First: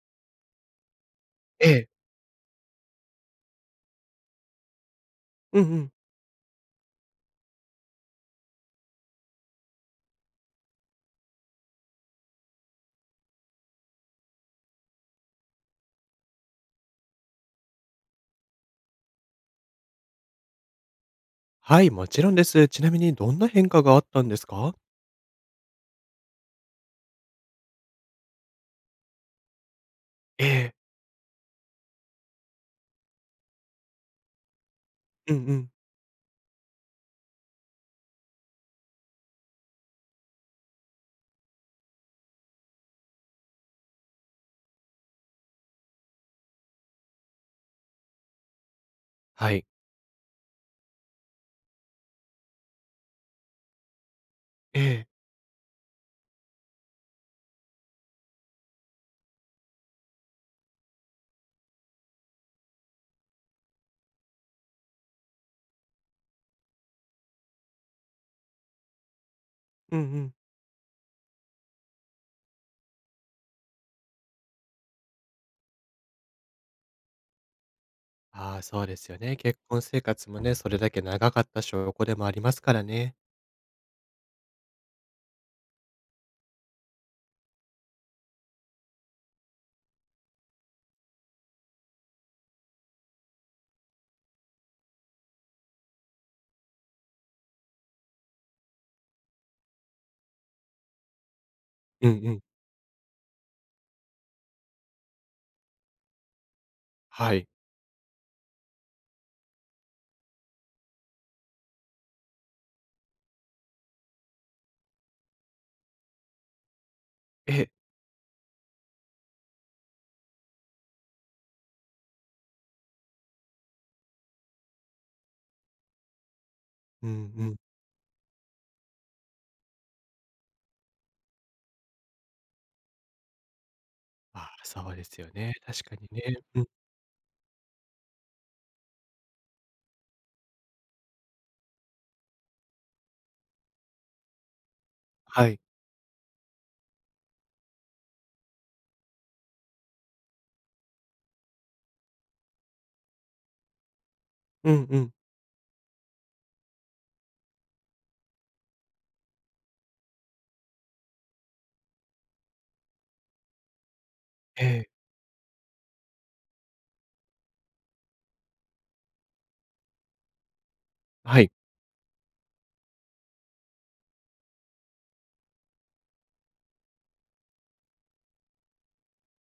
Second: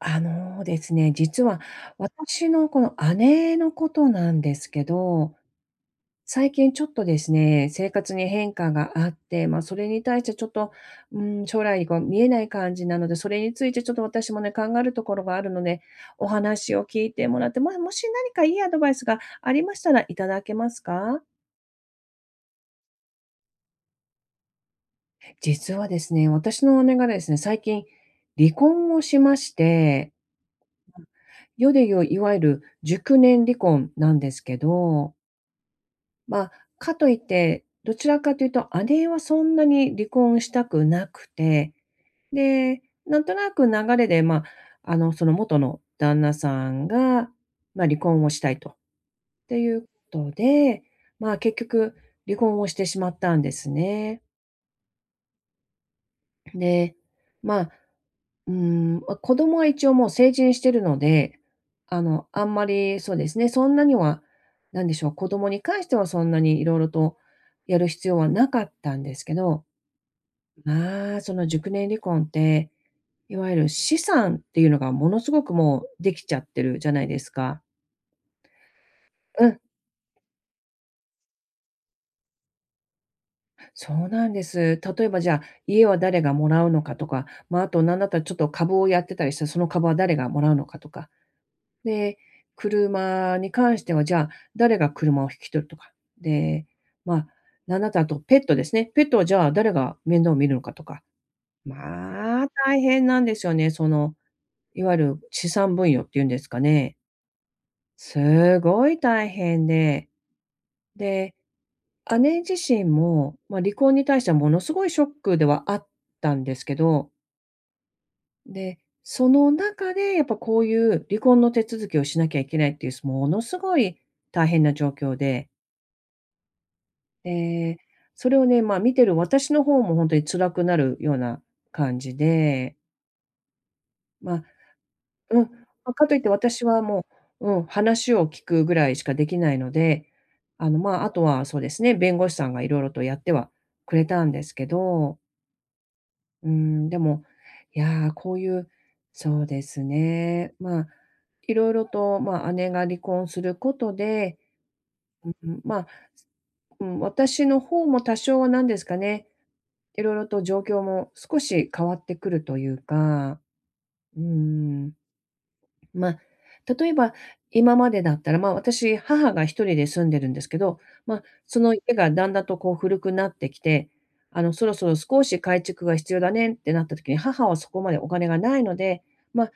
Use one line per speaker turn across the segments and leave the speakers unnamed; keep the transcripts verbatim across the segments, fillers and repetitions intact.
あのですね、実は
ええ。
私のこの姉のことなんですけど、
うんうん。
最近ちょっとですね、生活に変化があって、まあ、それに対してちょっと、うん、将来が見えない感じなので、それについてちょっと私もね、考えるところがあるので、お話を聞いてもらって、まあ、もし何かいいアドバイスがありましたらいただけますか？
はい、もちろんです。ちなみにどんな変化があったんですか？
実はですね、私の姉がですね、最近離婚をしまして、
ええ。
世で言う、いわゆる熟年離婚なんですけど、
うんうん。
ま、あかといって、どちらかというと姉はそんなに離婚したくなくて、で、なんとなく流れで、ま、ああの、その元の旦那さんが、まあ、離婚をしたいとっ
は
て
い。
いうことで、まあ、結局離婚をしてしまったんですね。
ええ。
で、まあ、うーん、ま、子供は一応もう成人してるので、あの、あんまり、そうですね、そんなには、なんでしょう、子供に関してはそんなに色々とやる必要はなかったんですけど、
うんうん。
まあ、その熟年離婚って、いわゆる資産っていうのがものすごくもうできちゃってるじゃないですか。
ああ、そうですよね。
う
結
ん、
婚生活もね、それだけ長かった証拠でもありますからね。
そうなんです。例えばじゃあ、家は誰がもらうのかとか、まあ、あとなんだったらちょっと株をやってたりして、その株は誰がもらうのかとか、で、車に関しては、じゃあ、誰が車を引き取るとか、で、まあ、なんだったら、あとペットですね。ペットはじゃあ、誰が面倒を見るのかとか、
うんうん。
まあ、大変なんですよね。その、いわゆる資産分与っていうんですかね。
はい。
すごい大変で、で、姉自身も、まあ、離婚に対してはものすごいショックではあったんですけど、
ええ。
で、その中でやっぱこういう離婚の手続きをしなきゃいけないっていう、ものすごい大変な状況で、
うんうん。
で、それをね、まあ、見てる私の方もほんとに辛くなるような感じで、ま
あ
あ、
あ、そうですよ
うん、
ね。確
ま、
か
か
に
といって
ね。う
私
ん。
はもう、うん、話を聞くぐらいしかできないので、あの、まあ、あとはそうですね、弁護士さんが色々とやってはくれたんですけど、
はい。
うーん、でも、いやー、こういう、そうですね、まあ、いろいろと、まあ、姉が離婚することで、
うんうん。
うん、まあ、うん、私の方も多少はなんですかね、いろいろと状況も少し変わってくるというか、う
ええ。
ん。ま、あ例えば、今までだったら、ま、あ私、母が一人で住んでるんですけど、ま、あ
はい。
その家がだんだんとこう古くなってきて、あの、そろそろ少し改築が必要だねってなった時に、母はそこまでお金がないので、ま、あ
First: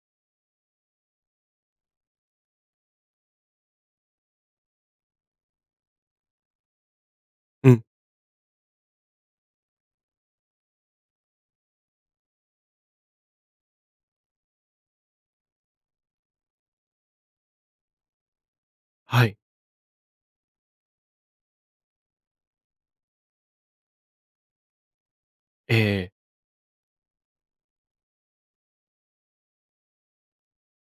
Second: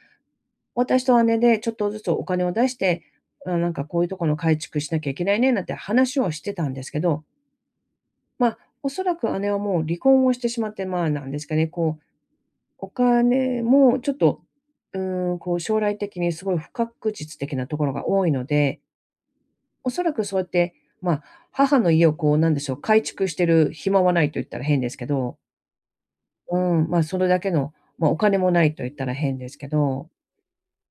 私と姉でちょっとずつお金を出して、あ、なんかこういうところの改築しなきゃいけないねなんて話をしてたんですけど、
うん。
ま、あおそらく姉はもう離婚をしてしまって、まあ、なんですかね、こうお金もちょっと、うーん、こう将来的にすごい不確実的なところが多いので、
はい。
おそらくそうやって、まあ、母の家をこうなんでしょう、改築してる暇はないと言ったら変ですけど、
ええ。
うん、まあ、それだけの、まあ、お金もないと言ったら変ですけど、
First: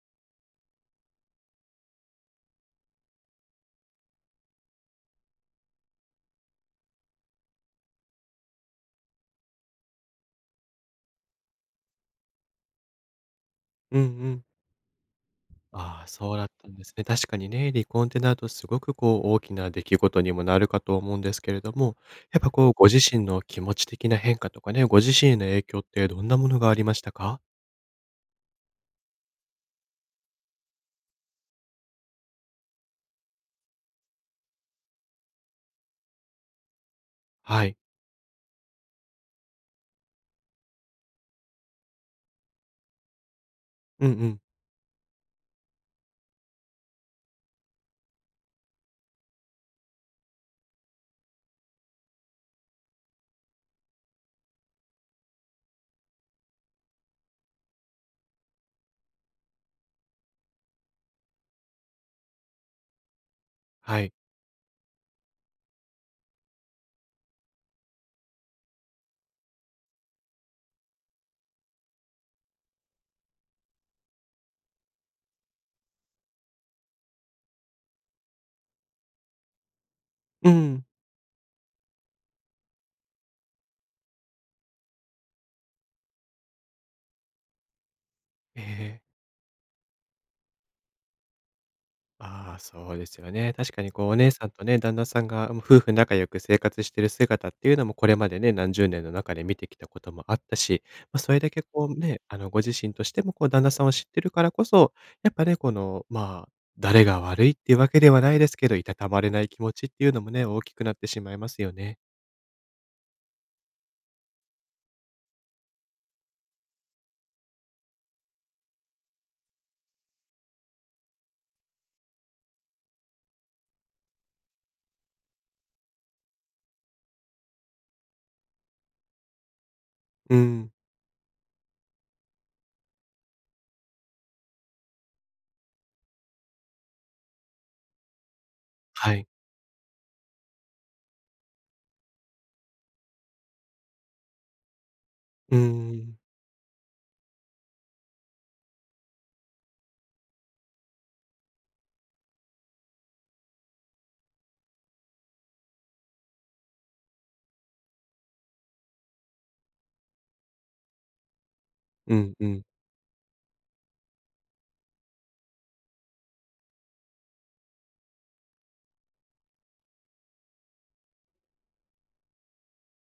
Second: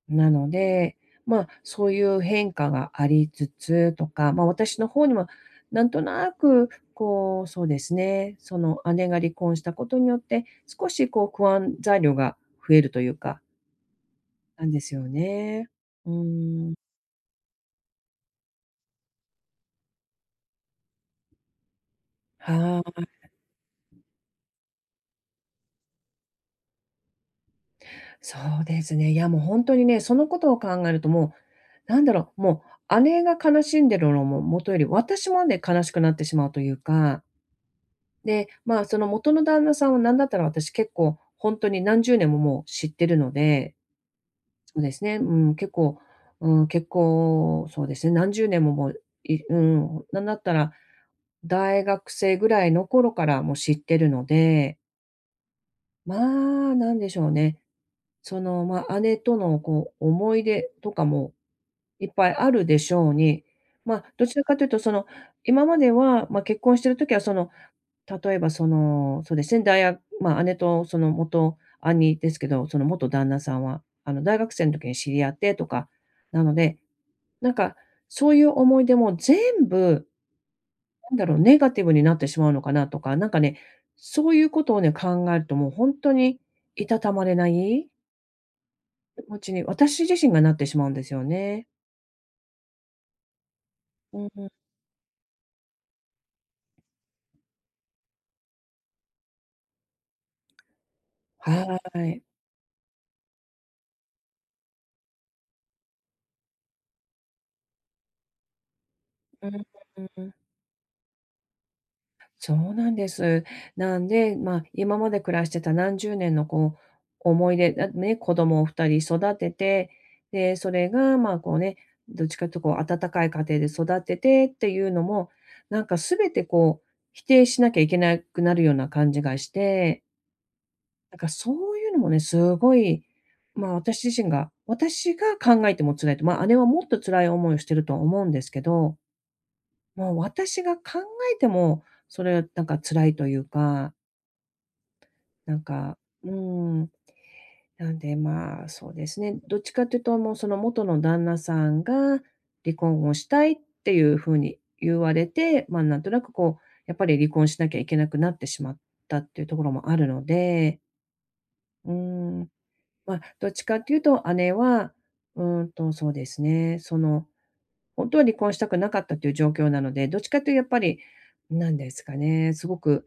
なので、まあ、そういう変化がありつつとか、まあ、私の方にもなんとなくこう、そうですね、その姉が離婚したことによって、少しこう不安材料が増えるというか、
うんうん。
なんですよね。
ああ、
う
そうだった
ーん。
んですね。確かにね、離婚ってなるとすごくこう大きな出来事にもなるかと思うんですけれども、やっぱこう
は
ご自
あ、
身の気持ち的な変化とかね、ご自身への影響ってどんなものがありましたか？
そうですね。いや、もう本当にね、そのことを考えるともう、なんだろう、もう姉が悲しんでるのも元より、私まで悲しくなってしまうというか、
はい。
で、まあ、その元の旦那さんはなんだったら私結構本当に何十年ももう知ってるので、
うんうん。
そうですね、うん、結構、うん、結構そうですね、何十年ももう、いうん、なんだったら大学生ぐらいの頃からもう知ってるので、まあ、なんでしょうね。その、まあ、姉とのこう、思い出とかもいっぱいあるでしょうに、ま、
は
あ
い。
どちらかというと、その、今までは、まあ、結婚してる時は、その、例えば、その、そうですね、大学やまあ、姉とその元兄ですけど、その元旦那さんは、あの、大学生の時に知り合ってとか、なので、なんか、そういう思い出も全部
うん。
なんだろう、ネガティブになってしまうのかなとか、なんかね、そういうことをね、考えるともうほんとにいたたまれない
えええ。
気持ちに、私自身がなってしまうんですよね。
ああ、そうですよね。確かにこう、お
う
姉
ん
さ
う
ん
ん。
とね、旦那さんが、もう夫婦仲良く生活してる姿っていうのも、これまでね、なんじゅうねんの中で見てきたこともあったし、まあ、それだけ
は
こうね、
い。
あの、ご自身としてもこう、旦那さんを知ってるからこそ、やっぱね、この、まあ、誰が悪いっていうわけではないですけど、いたたまれない
う
気
ん
持ちっていうの
う
も
ん。
ね、大きくなってしまいますよね。
そうなんです。なんで、まあ、今まで暮らしてた何十年のこう、思い出、だね、子供をふたり育てて、で、それが、まあ、こうね、どっちかというとこう、温かい家庭で育ててっていうのも、なんか全てこう、否定しなきゃいけなくなるような感じがして、
うん。
なんかそういうのもね、すごい、まあ、私自身が、私が考えても辛いと、まあ、姉はもっと辛い思いをしてると思うんですけど、
はい。
もう私が考えても、それなんか辛いというか、
う
なんか、
ん。
うーん、なんでまあ、そうですね、どっちかというと、もうその元の旦那さんが離婚をしたいっていうふうに言われて、まあ、なんとなくこう、やっぱり離婚しなきゃいけなくなってしまったっていうところもあるので、うー
うんう
ん、
ん。
まあ、どっちかというと姉は、うーんと、そうですね、その本当は離婚したくなかったという状況なので、どっちかというとやっぱり、なんですかね、すごく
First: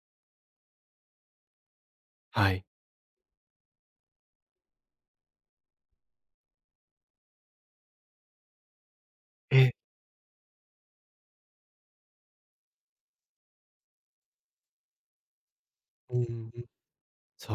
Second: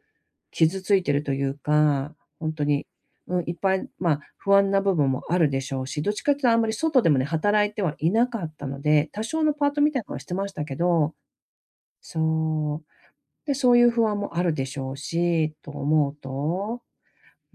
傷ついてるというか、
は
本当
い。
に、うん、いっぱい、まあ、不安な部分もあるでしょうし、どっちかっていうとあんまり外でもね、働いてはいなかったので、多少の
え
パー
え。
トみたいなのはしてましたけど、そう。で、そういう不安もあるでしょうし、と思う
うんうん。
と、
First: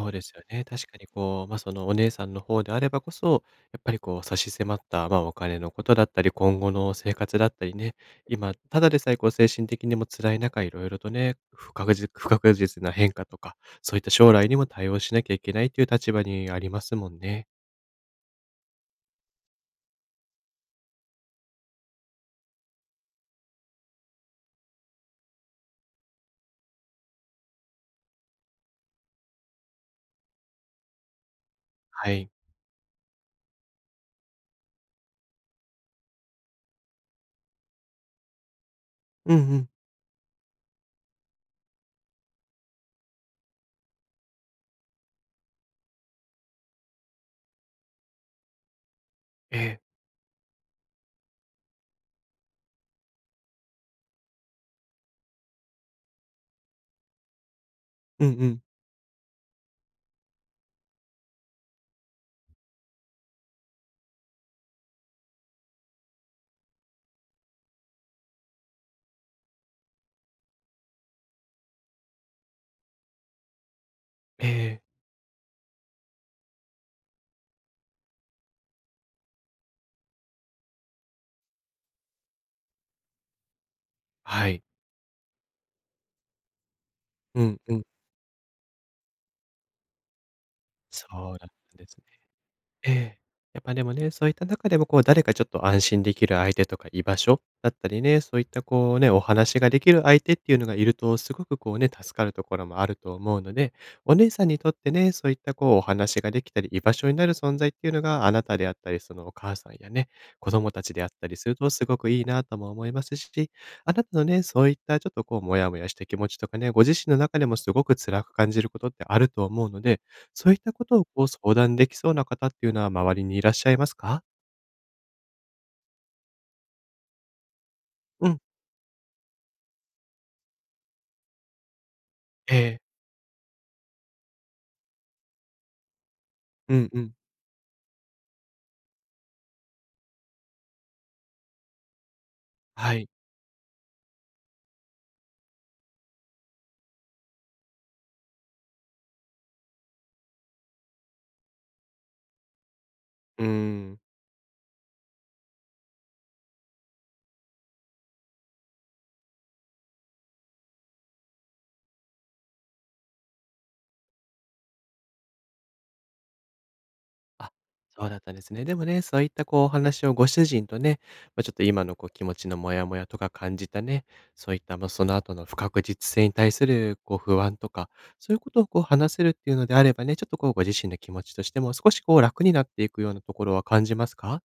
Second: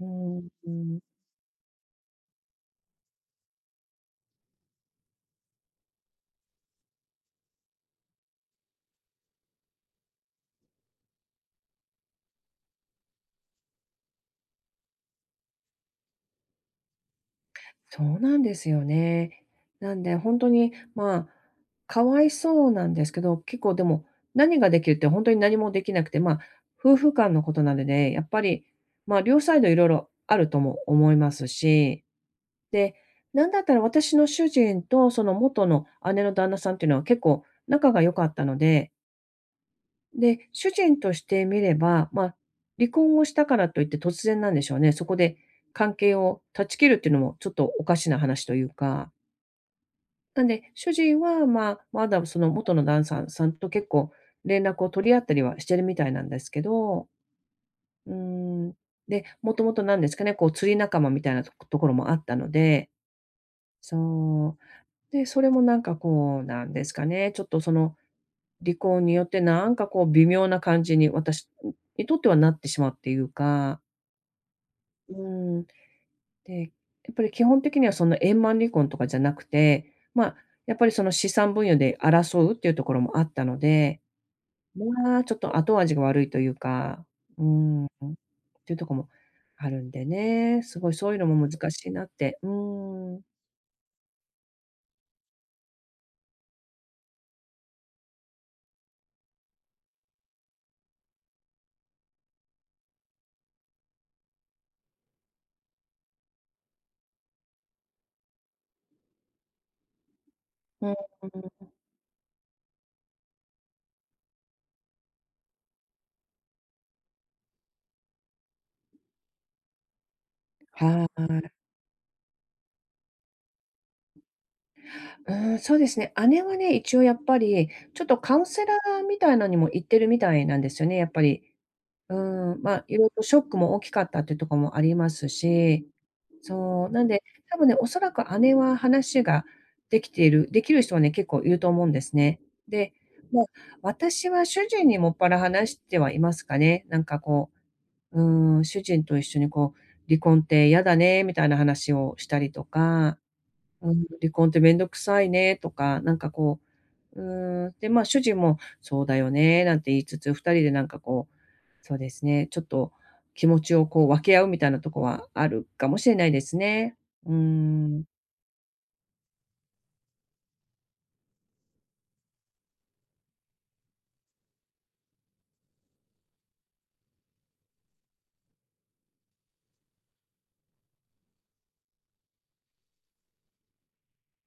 う
うです
ん。
よね。
う
確か
ん、
にこう、ま、そのお姉さんの方であればこそ、やっぱりこう差し迫った、ま、お金のことだったり、今後の生活だったりね、今、ただでさえこう精神的にも辛い中、いろいろとね、不確実不確実な変化とか、そういった将来にも対応しなきゃいけないという立場にありますもんね。
そうなんですよね。なんで、本当に、まあ、かわいそうなんですけど、結構でも、何ができるって本当に何もできなくて、まあ、夫婦間のことなので、やっぱり、まあ、両サイドいろいろあるとも思いますし、
はい。
で、なんだったら私の主人とその元の姉の旦那さんっていうのは結構仲が良かったので、
うんうん。
で、主人としてみれば、まあ、離婚をしたからといって突然なんでしょうね、そこで関係を断ち切るっていうのもちょっとおかしな話というか。
ええ。
なんで、主人は、まあ、まだその元のダンサーさんと結構連絡を取り合ったりはしてるみたいなんですけど、う
うんうん。
ーん、で、もともとなんですかね、こう釣り仲間みたいなとところもあったので、そう。で、それもなんかこう、なんですかね、ちょっとその離婚によってなんかこう微妙な感じに私にとってはなってしまうっていうか、
ええ。
うん。で、やっぱり基本的にはその円満離婚とかじゃなくて、まあ、やっぱりその資産分与で争うっていうところもあったので、
はい。
まあ、ちょっと後味が悪いというか、う
う
ー
んうん。
ん、っていうとこもあるんでね、すごい
そ
そういうの
うだ
も
っ
難
たん
し
で
い
す。
なって。う
え
ー
え。
ん。
やっぱでもね、そういった中でもこう誰かちょっと安心できる相手とか居場所だったりね、そういったこうね、お話ができる相手っていうのがいるとすごくこうね、助かるところもあると思うので、お姉さんにとってね、そういったこうお話ができたり居場所になる存在っていうのがあなたであったり、そのお母さんやね、子供た
うん
ちであったりする
う
と
ん。
すごくいいなとも思いますし、あなたのね、そういったちょっとこうモヤモヤした気持ちとかね、ご自身の中でもすごく辛く感じることってあると思うので、そういったことを
は
こう
い。
相談できそうな方っていうのは周りにいらっしゃいますか？
うん、そうですね。姉はね、一応やっぱり、ちょっと
う
カ
ん。
ウンセラーみたいなのにも行ってるみたいなんですよね、やっぱり。う
え
ん、ま
え。
あ、いろいろショックも大きかったっていうとこもありますし、
う
そ
ん
う、
う
なん
ん。
で、多分ね、おそらく姉は話ができているできる人はね、結構いると思うんですね。で、
はい。
まあ、私は主人にもっぱら話してはいますかね。なんかこう、うん、主人と一緒にこう「離婚って嫌だね」みたいな話をしたりとか、
うー
う
ん。
ん「離婚ってめんどくさいね」とか、なんかこう、うん、で、ま、あ主人も「そうだよね」なんて言いつつ、ふたりでなんかこう、そうですね。ちょっと気持ちをこう分け合うみたいなとこはあるかもしれないですね。うー
あ、
ん。
そうだったんですね。でもね、そういったこうお話をご主人とね、まあ、ちょっと今のこう気持ちのモヤモヤとか感じたね、そういった、ま、その後の不確実性に対するこう不安とか、そういうことをこう話せるっていうのであればね、ちょっとこうご自身の気持ちとしても少しこう楽になっていくようなところは感じますか？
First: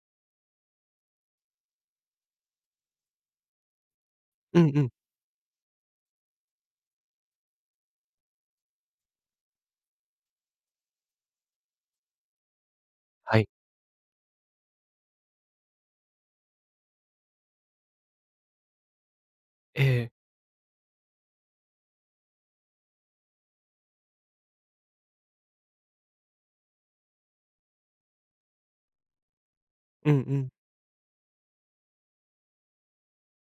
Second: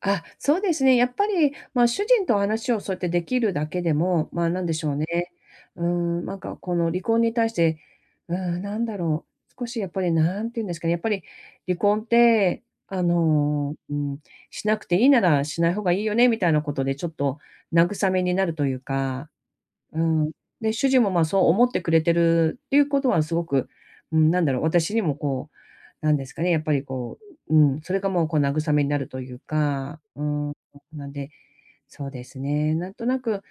あ、そうですね。やっぱり、まあ、主人と話をそうやってできるだけでも、ま、あ
う
なん
ん
で
う
し
ん。
ょうね。うーん、なんかこの離婚に対して、うーん、なんだろう、少しやっぱりなんて言うんですかね、やっぱり離婚って、あ
はい。
のー、うん、しなくていいならしない方がいいよねみたいなことでちょっと慰めになるというか、
え
う
え。
ん。で、主人も、ま、そう思ってくれてるっていうことはすごく、うん、なんだろう、私にもこう、なんですかね、やっぱりこう、うん、それがもうこう慰めになるというか、
うんう
う
ん。
ん、なんで、そうですね、なんとなく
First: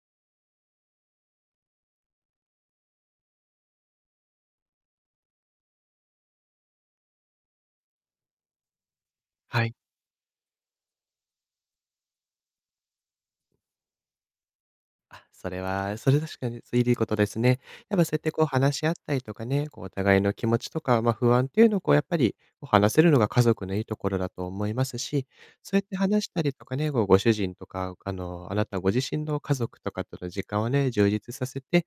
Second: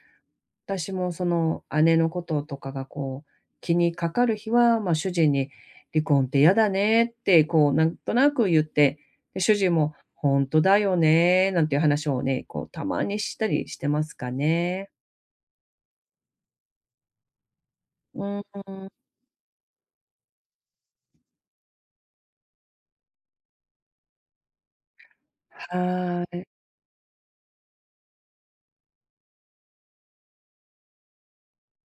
私もその姉のこととかがこう、気にかかる日は、ま、主人に「離婚って嫌だね」ってこうなんとなく言って、で、主
は
人
い。
も「本当だよね」なんていう話をね、こうたまにしたりしてますかね。
あ、それは、それ確かにそいいことですね。やっぱそうやっ
う
て
ん。
こう話し合ったりとかね、こうお互いの気持ちとか、まあ、不安っていうのをこうやっぱり、こう話せるのが家族のいいところだと思いますし、そうやって
は
話し
ー
た
い。
りとかね、こうご主人とか、あの、あなたご自身の家族とかとの時間をね、充実させて、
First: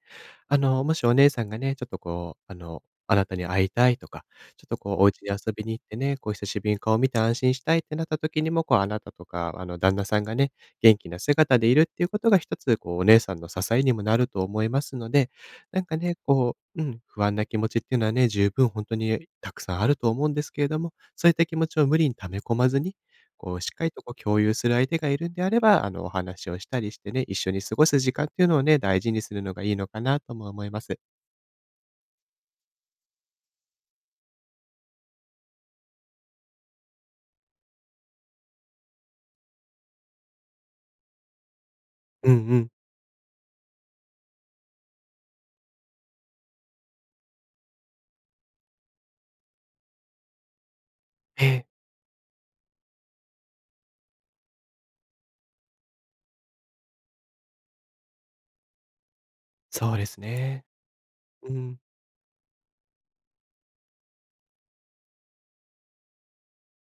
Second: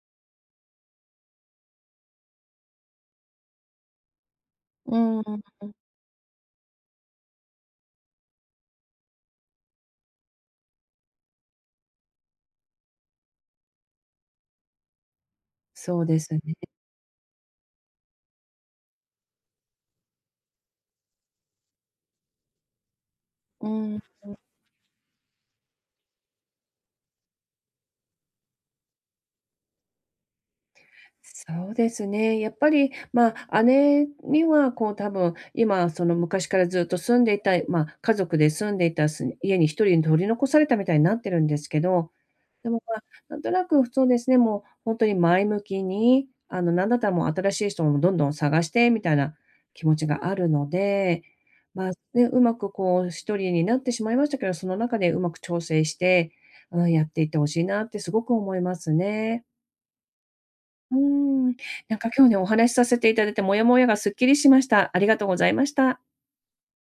あの、もしお姉さんがね、ちょっとこう、あの、あなたに会いたいとか、ちょっとこ
う
うお家
ん、
に遊びに行ってね、こう久しぶりに顔を見て安心したいってなった時にも、こうあなたとか、あの旦那さんがね、元気な姿でいるっていうことがひとつ、こう、お姉さんの支えにもなると思いますので、なんか
そう
ね、
ですね。
こう、うん、不安な気持ちっていうのはね、十分本当にたくさんあると思うんですけれども、そういった気持ちを無理に溜め込まずに、こう、し
う
っかりと
ん、
こう共有する相手がいるんであれば、あの、お話をしたりしてね、一緒に過ごす時間っていうのをね、大事にするのがいいのかなとも思います。
そうですね。やっぱり、まあ、姉にはこう多分、今その昔からずっと住んでいた、まあ、家族で住んでいたす家に一人取り残されたみたいになってるんですけど、
うんう
で
ん。
も、まあ、なんとなくそうですね、もうほんとに前向きに、あの、なんだったらもう新しい人もどんどん探してみたいな気持ちがあるので、
ええ、
まあ、ね、うまくこうひとりになってしまいましたけど、その中でうまく調整して、うん、やっていって欲しいなってすごく思いますね。
そうですね。
うー
う
ん、
ん。
なんか今日ね、お話しさせていただいて、モヤモヤがすっきりしました。ありがとうございました。